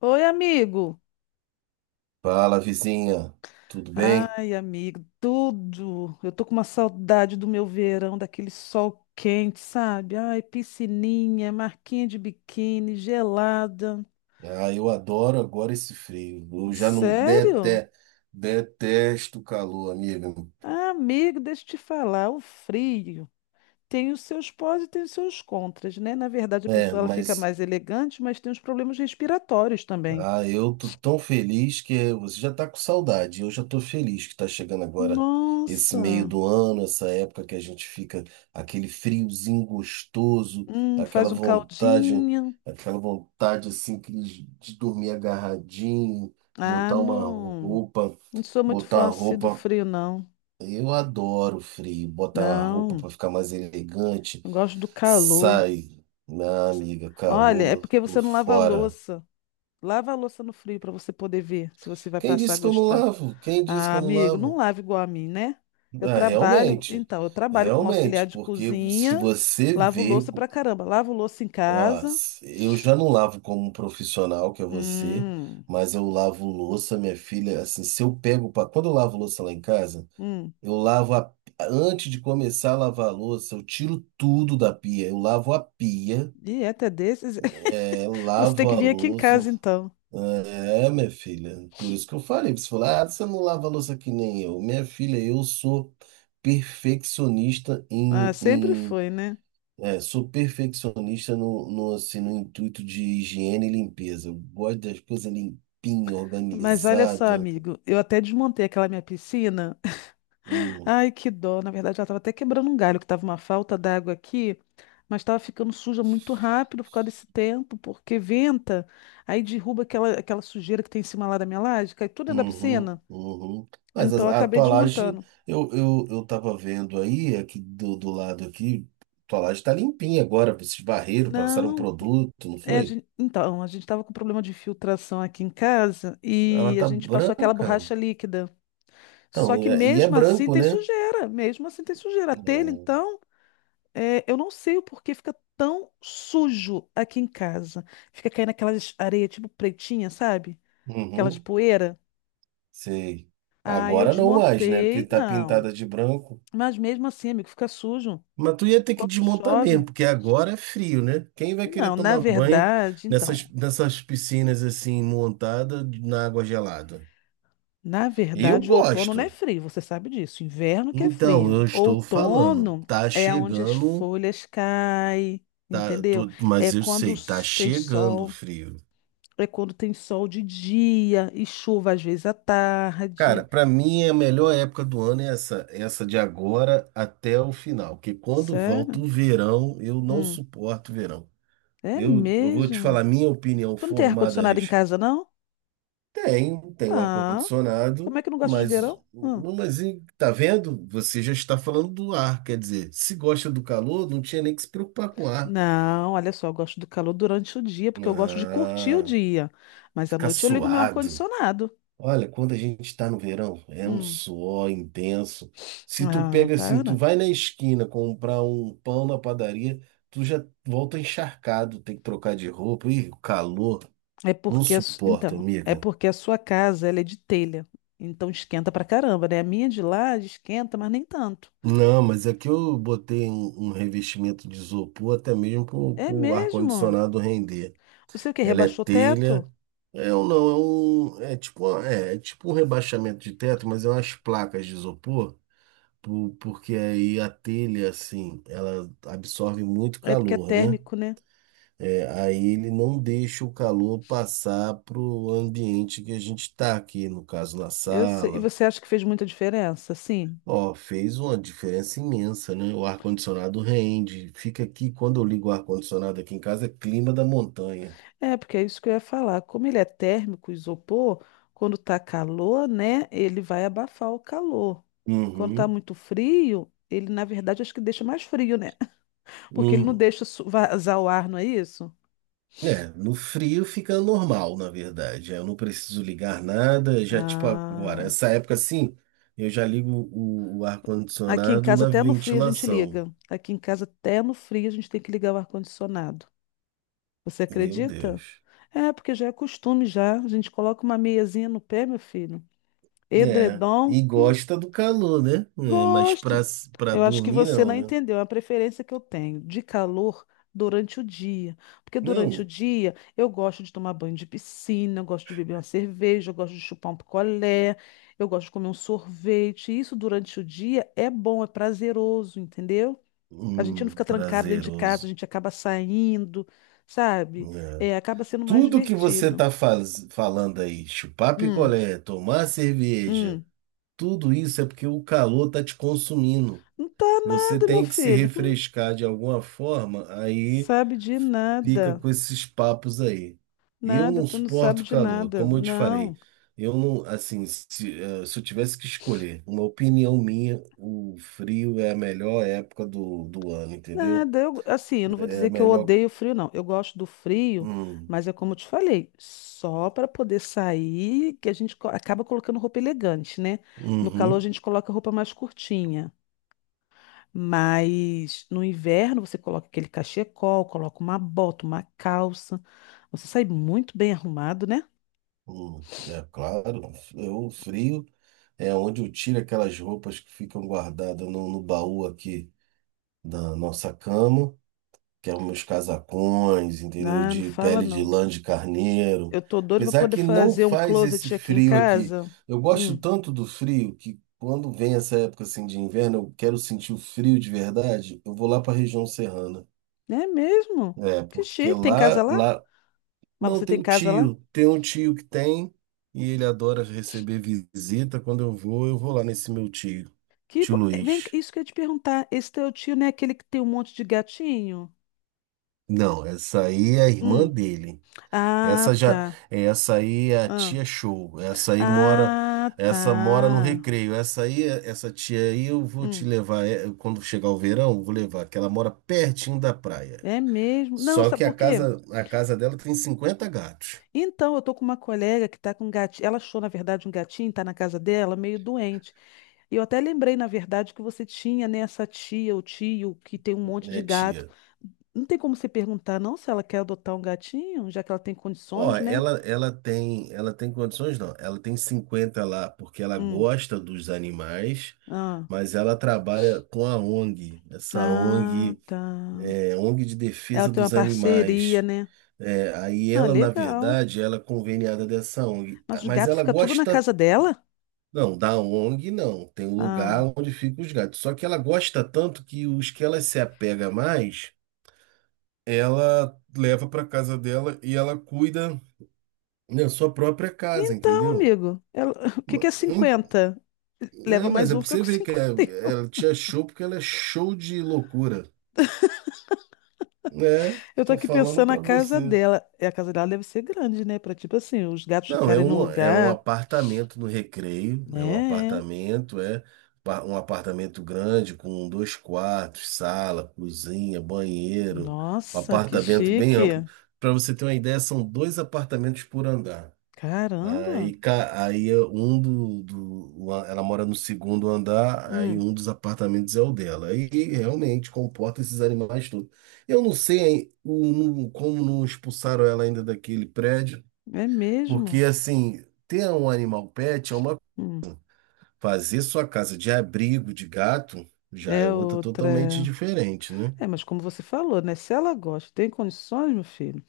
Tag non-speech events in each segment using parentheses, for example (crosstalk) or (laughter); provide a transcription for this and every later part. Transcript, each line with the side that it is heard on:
left: Oi, amigo.
right: Fala, vizinha, tudo bem?
left: Ai, amigo, tudo. Eu tô com uma saudade do meu verão, daquele sol quente, sabe? Ai, piscininha, marquinha de biquíni, gelada.
right: Ah, eu adoro agora esse frio. Eu já não
left: Sério?
right: dete- Detesto o calor, amigo.
left: Ah, amigo, deixa eu te falar, o frio tem os seus pós e tem os seus contras, né? Na verdade, a
right: É,
left: pessoa ela fica
right: mas
left: mais elegante, mas tem os problemas respiratórios também.
right: eu tô tão feliz que você já tá com saudade. Eu já tô feliz que tá chegando agora esse meio
left: Nossa,
right: do ano, essa época que a gente fica aquele friozinho gostoso, aquela
left: faz um
right: vontade,
left: caldinho.
right: aquela vontade assim que de dormir agarradinho,
left: Ah,
right: botar uma
left: não,
right: roupa,
left: não sou muito
right: botar
left: fã
right: uma
left: assim do
right: roupa
left: frio, não.
right: Eu adoro frio, botar uma roupa
left: Não,
right: para ficar mais elegante.
left: eu gosto do calor.
right: Sai, minha amiga,
left: Olha, é
right: calor,
left: porque
right: tô
left: você não lava a
right: fora.
left: louça. Lava a louça no frio para você poder ver se você vai
right: Quem
left: passar a
right: disse que eu não
left: gostar.
right: lavo? Quem disse que
left: Ah,
right: eu não
left: amigo, não
right: lavo?
left: lava igual a mim, né? Eu
right: Ah,
left: trabalho,
right: realmente,
left: então, eu trabalho como auxiliar
right: realmente,
left: de
right: porque se
left: cozinha,
right: você
left: lavo
right: vê,
left: louça pra caramba, lavo louça em
right: ó,
left: casa.
right: eu já não lavo como um profissional, que é você,
left: Hum,
right: mas eu lavo louça, minha filha, assim, se eu pego, pra, quando eu lavo louça lá em casa,
left: hum,
right: Eu lavo a... antes de começar a lavar a louça, eu tiro tudo da pia. Eu lavo a pia,
left: dieta desses.
right: é,
left: (laughs) Você tem
right: lavo
left: que
right: a
left: vir aqui em
right: louça.
left: casa, então.
right: É, minha filha. Por isso que eu falei. Você falou: ah, você não lava a louça que nem eu. Minha filha, eu sou perfeccionista
left: Ah,
right: em...
left: sempre
right: em-
left: foi, né?
right: é, sou perfeccionista no, assim, no intuito de higiene e limpeza. Eu gosto das coisas limpinhas,
left: Mas olha só,
right: organizadas.
left: amigo, eu até desmontei aquela minha piscina. Ai, que dó. Na verdade, ela estava até quebrando um galho, que estava uma falta d'água aqui, mas estava ficando suja muito rápido por causa desse tempo, porque venta, aí derruba aquela sujeira que tem em cima lá da minha laje, cai tudo dentro da
right: Uhum,
left: piscina.
right: uhum. Mas
left: Então, eu
right: a, a
left: acabei
right: tua laje,
left: desmontando.
right: eu tava vendo aí, aqui do lado aqui, tua laje tá limpinha agora, esses barreiros passaram um
left: Não,
right: produto, não
left: é, a
right: foi?
left: gente, então, a gente estava com problema de filtração aqui em casa
right: Ela
left: e a
right: tá
left: gente passou aquela
right: branca.
left: borracha líquida. Só
right: Então,
left: que
right: e é
left: mesmo assim
right: branco,
left: tem
right: né?
left: sujeira, mesmo assim tem sujeira. A telha,
right: Hum,
left: então. É, eu não sei o porquê fica tão sujo aqui em casa. Fica caindo aquelas areias tipo pretinha, sabe? Aquelas
right: uhum,
left: poeira.
right: sei.
left: Aí eu
right: Agora não mais, né? Porque
left: desmontei.
right: tá
left: Não.
right: pintada de branco.
left: Mas mesmo assim, amigo, fica sujo.
right: Mas tu ia ter que
left: Quando
right: desmontar mesmo,
left: chove.
right: porque agora é frio, né? Quem vai querer
left: Não, na
right: tomar banho
left: verdade,
right: nessas,
left: então.
right: nessas piscinas assim, montadas na água gelada?
left: Na
right: Eu
left: verdade, o outono não é
right: gosto.
left: frio, você sabe disso. Inverno que é
right: Então, eu
left: frio.
right: estou falando,
left: Outono
right: tá
left: é onde as
right: chegando,
left: folhas caem, entendeu? É
right: mas eu
left: quando
right: sei, tá
left: tem
right: chegando o
left: sol.
right: frio.
left: É quando tem sol de dia e chuva às vezes à
right: Cara,
left: tarde.
right: para mim é a melhor época do ano é essa de agora até o final, porque quando volta
left: Sério?
right: o verão, eu não
left: Hum,
right: suporto o verão.
left: é
right: Eu vou te
left: mesmo?
right: falar minha opinião
left: Tu não tem
right: formada a
left: ar-condicionado em
right: respeito.
left: casa, não?
right: Tem o
left: Ah,
right: ar-condicionado,
left: como é que eu não gosto de verão? Hum.
right: tá vendo? Você já está falando do ar, quer dizer, se gosta do calor, não tinha nem que se preocupar com o ar.
left: Não, olha só, eu gosto do calor durante o dia, porque eu gosto de curtir o
right: Ah.
left: dia. Mas à
right: Ficar
left: noite eu ligo meu
right: suado.
left: ar-condicionado.
right: Olha, quando a gente está no verão, é um
left: Hum.
right: suor intenso. Se tu
left: Ah,
right: pega assim, tu
left: para.
right: vai na esquina comprar um pão na padaria, tu já volta encharcado, tem que trocar de roupa. Ih, o calor,
left: É
right: não
left: porque,
right: suporta,
left: então, é
right: amiga.
left: porque a sua casa, ela é de telha. Então esquenta pra caramba, né? A minha de lá esquenta, mas nem tanto.
right: Não, mas aqui eu botei um revestimento de isopor até mesmo para
left: É
right: o
left: mesmo?
right: ar-condicionado render.
left: Você o quê?
right: Ela é
left: Rebaixou o teto?
right: telha. É um não, é um. É tipo, é, é tipo um rebaixamento de teto, mas é umas placas de isopor. Porque aí a telha, assim, ela absorve muito
left: É porque é
right: calor, né?
left: térmico, né?
right: É, aí ele não deixa o calor passar para o ambiente que a gente está aqui, no caso na
left: E
right: sala.
left: você acha que fez muita diferença? Sim.
right: Ó, fez uma diferença imensa, né? O ar-condicionado rende. Fica aqui, quando eu ligo o ar-condicionado aqui em casa, é clima da montanha.
left: É, porque é isso que eu ia falar. Como ele é térmico, o isopor, quando tá calor, né? Ele vai abafar o calor. Quando tá
right: Uhum.
left: muito frio, ele, na verdade, acho que deixa mais frio, né? (laughs) Porque ele não
right: Uhum.
left: deixa vazar o ar, não é isso?
right: É, no frio fica normal, na verdade. Eu não preciso ligar nada, já tipo agora,
left: Ah.
right: essa época assim, eu já ligo o
left: Aqui em
right: ar-condicionado
left: casa,
right: na
left: até no frio, a gente
right: ventilação.
left: liga. Aqui em casa, até no frio, a gente tem que ligar o ar-condicionado. Você
right: Meu
left: acredita?
right: Deus.
left: É, porque já é costume já. A gente coloca uma meiazinha no pé, meu filho.
right: É,
left: Edredom,
right: e gosta do calor, né? É, mas pra,
left: gosto.
right: s- pra
left: Eu acho que
right: dormir
left: você
right: não,
left: não
right: né?
left: entendeu a preferência que eu tenho de calor durante o dia. Porque durante o
right: Não,
left: dia eu gosto de tomar banho de piscina, eu gosto de beber uma cerveja, eu gosto de chupar um picolé, eu gosto de comer um sorvete. Isso durante o dia é bom, é prazeroso, entendeu? A gente não fica trancado dentro de casa, a
right: prazeroso.
left: gente acaba saindo, sabe?
right: É.
left: É, acaba sendo mais
right: Tudo que você
left: divertido.
right: tá faz, falando aí, chupar
left: Hum,
right: picolé, tomar cerveja,
left: hum.
right: tudo isso é porque o calor tá te consumindo.
left: Não tá
right: Você
left: nada, meu
right: tem que se
left: filho.
right: refrescar de alguma forma, aí
left: Sabe de
right: fica
left: nada.
right: com esses papos aí. E eu
left: Nada,
right: não
left: tu não sabe
right: suporto
left: de
right: calor,
left: nada.
right: como eu te falei.
left: Não,
right: Eu não, assim, se eu tivesse que escolher, uma opinião minha, o frio é a melhor época do ano, entendeu?
left: nada. Eu, assim, eu não vou
right: É a
left: dizer que eu
right: melhor.
left: odeio frio, não. Eu gosto do frio,
right: Hum,
left: mas é como eu te falei, só para poder sair que a gente acaba colocando roupa elegante, né? No calor a
right: uhum,
left: gente coloca roupa mais curtinha. Mas no inverno você coloca aquele cachecol, coloca uma bota, uma calça. Você sai muito bem arrumado, né?
right: é claro, eu, o frio é onde eu tiro aquelas roupas que ficam guardadas no baú aqui da nossa cama. Que é meus casacões, entendeu?
left: Ah, não
right: De
left: fala
right: pele de
left: não.
right: lã de carneiro.
left: Eu tô doida pra
right: Apesar
left: poder
right: que não
left: fazer um
right: faz esse
left: closet aqui em
right: frio aqui.
left: casa.
right: Eu gosto
left: Hum,
right: tanto do frio que quando vem essa época assim de inverno, eu quero sentir o frio de verdade, eu vou lá para a região serrana.
left: é mesmo?
right: É,
left: Que
right: porque
left: chique. Tem
right: lá,
left: casa lá?
right: lá
left: Mas
right: não
left: você
right: tem
left: tem
right: o
left: casa lá?
right: tio, tem um tio que tem e ele adora receber visita. Quando eu vou lá nesse meu tio, tio
left: Vem cá,
right: Luiz.
left: isso que eu ia te perguntar. Esse teu tio não é aquele que tem um monte de gatinho?
right: Não, essa aí é a irmã
left: Hum.
right: dele.
left: Ah,
right: Essa já,
left: tá.
right: essa aí é a
left: Ah,
right: tia show.
left: ah,
right: Essa mora no
left: tá.
right: Recreio. Essa tia aí eu vou te
left: Hum.
right: levar é, quando chegar o verão, eu vou levar, que ela mora pertinho da praia.
left: É mesmo? Não,
right: Só
left: sabe
right: que a
left: por quê?
right: casa, a casa dela tem cinquenta gatos,
left: Então, eu tô com uma colega que tá com um gatinho. Ela achou, na verdade, um gatinho, tá na casa dela, meio doente. E eu até lembrei, na verdade, que você tinha, né, essa tia ou tio que tem um monte de
right: né,
left: gato.
right: tia?
left: Não tem como você perguntar, não, se ela quer adotar um gatinho, já que ela tem
right: Ó,
left: condições, né?
right: ela tem condições não. Ela tem 50 lá porque ela
left: Hum.
right: gosta dos animais,
left: Ah.
right: mas ela trabalha com a ONG,
left: Ah, tá.
right: ONG de
left: Ela
right: defesa
left: tem uma
right: dos
left: parceria,
right: animais.
left: né?
right: É, aí
left: Ah,
right: ela, na
left: legal.
right: verdade, ela é conveniada dessa ONG,
left: Mas o
right: mas
left: gato
right: ela
left: fica tudo na
right: gosta,
left: casa dela?
right: não, da ONG não, tem um lugar
left: Ah.
right: onde ficam os gatos. Só que ela gosta tanto que os que ela se apega mais, ela leva para casa dela e ela cuida na sua própria casa,
left: Então,
right: entendeu?
left: amigo, (laughs) o que que
right: Ma-
left: é
right: em-
left: 50?
right: É,
left: Leva
right: mas
left: mais
right: é
left: um,
right: pra
left: fica
right: você
left: com
right: ver
left: 50.
right: ela te achou porque ela é show de loucura. É,
left: Eu tô
right: estou
left: aqui
right: falando
left: pensando na
right: para
left: casa
right: você.
left: dela. E a casa dela deve ser grande, né? Pra, tipo assim, os gatos
right: Não, é
left: ficarem no
right: um, é um
left: lugar.
right: apartamento no Recreio, né?
left: É, é.
right: Um apartamento grande com dois quartos, sala, cozinha, banheiro, um
left: Nossa, que
right: apartamento bem amplo.
left: chique.
right: Para você ter uma ideia, são dois apartamentos por andar.
left: Caramba.
right: Aí, ca- aí é um do, do, o a- ela mora no segundo andar, aí
left: Hum,
right: um dos apartamentos é o dela. E realmente comporta esses animais todos. Eu não sei hein, como não expulsaram ela ainda daquele prédio.
left: é mesmo.
right: Porque, assim, ter um animal pet é uma.
left: Hum,
right: Fazer sua casa de abrigo de gato já é
left: é
right: outra totalmente
left: outra.
right: diferente, né?
left: É, mas como você falou, né? Se ela gosta, tem condições, meu filho.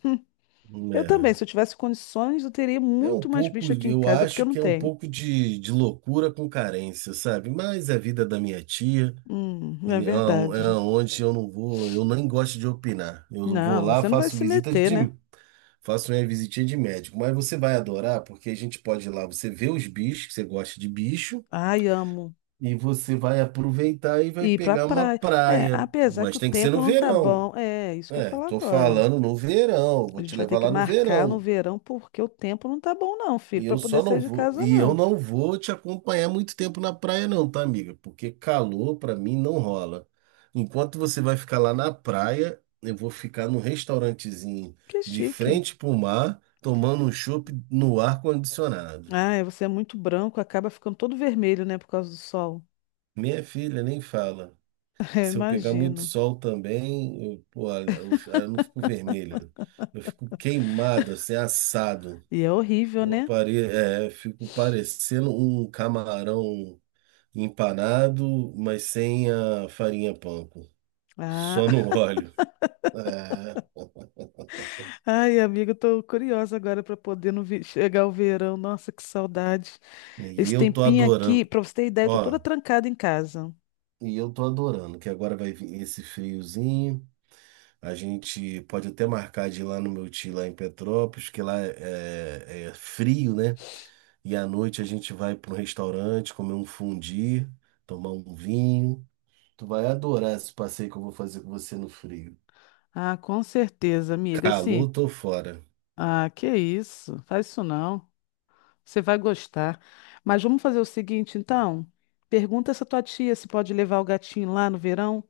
left: Eu também, se eu tivesse condições, eu teria
right: É, é um
left: muito mais
right: pouco,
left: bicho aqui em
right: eu
left: casa, porque eu
right: acho
left: não
right: que é um
left: tenho.
right: pouco de loucura com carência, sabe? Mas é a vida da minha tia,
left: É
right: é
left: verdade.
right: onde eu não vou, eu nem gosto de opinar. Eu vou
left: Não,
right: lá,
left: você não vai
right: faço
left: se
right: visita
left: meter,
right: de.
left: né?
right: Faço minha visitinha de médico, mas você vai adorar, porque a gente pode ir lá, você vê os bichos, que você gosta de bicho.
left: Ai, amo.
right: E você vai aproveitar e vai
left: Ir pra
right: pegar uma
left: praia. É,
right: praia.
left: apesar que
right: Mas
left: o
right: tem que ser
left: tempo
right: no
left: não tá
right: verão.
left: bom. É, isso que eu ia
right: É,
left: falar
right: tô
left: agora.
right: falando no verão.
left: A
right: Vou te
left: gente vai ter
right: levar
left: que
right: lá no
left: marcar no
right: verão.
left: verão porque o tempo não tá bom, não,
right: E
left: filho, pra
right: eu
left: poder
right: só não
left: sair de
right: vou,
left: casa,
right: e eu
left: não.
right: não vou te acompanhar muito tempo na praia não, tá, amiga? Porque calor pra mim não rola. Enquanto você vai ficar lá na praia, eu vou ficar num restaurantezinho
left: Que
right: de
left: chique.
right: frente pro mar, tomando um chopp no ar condicionado.
left: Ah, é, você é muito branco, acaba ficando todo vermelho, né, por causa do sol.
right: Minha filha nem fala.
left: (laughs) Eu
right: Se eu pegar muito
left: imagino.
right: sol também, eu, pô, eu, fi- ah, eu não fico vermelho. Eu fico queimado, assim, assado.
left: E é horrível,
right: Eu
left: né?
right: parei, é, eu fico parecendo um camarão empanado, mas sem a farinha panko.
left: Ah,
right: Só no (laughs) óleo. É,
left: (laughs) ai, amiga, eu tô curiosa agora pra poder no vi- chegar o verão. Nossa, que saudade.
right: e
left: Esse
right: eu tô
left: tempinho aqui,
right: adorando.
left: pra você ter ideia, eu tô toda
right: Ó,
left: trancada em casa.
right: e eu tô adorando, que agora vai vir esse friozinho. A gente pode até marcar de lá no meu tio, lá em Petrópolis, que lá é, é frio, né? E à noite a gente vai para um restaurante, comer um fundi, tomar um vinho. Tu vai adorar esse passeio que eu vou fazer com você no frio.
left: Ah, com certeza, amiga. Assim.
right: Calor, tô fora.
left: Ah, que isso? Faz isso não. Você vai gostar. Mas vamos fazer o seguinte, então. Pergunta essa tua tia se pode levar o gatinho lá no verão.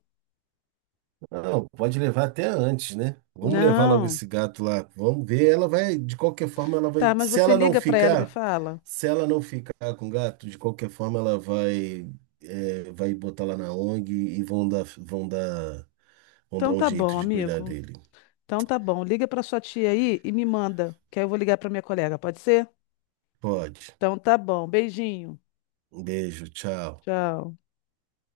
right: Não, pode levar até antes, né? Vamos levar logo
left: Não.
right: esse gato lá. Vamos ver. Ela vai, de qualquer forma, ela vai.
left: Tá, mas
right: Se
left: você
right: ela não
left: liga pra ela e me
right: ficar,
left: fala?
right: se ela não ficar com o gato, de qualquer forma, ela vai, é, vai botar lá na ONG e vão dar
left: Então
right: um
left: tá
right: jeito
left: bom,
right: de cuidar
left: amigo.
right: dele.
left: Então tá bom. Liga pra sua tia aí e me manda, que aí eu vou ligar pra minha colega, pode ser?
right: Pode.
left: Então tá bom. Beijinho.
right: Um beijo, tchau.
left: Tchau.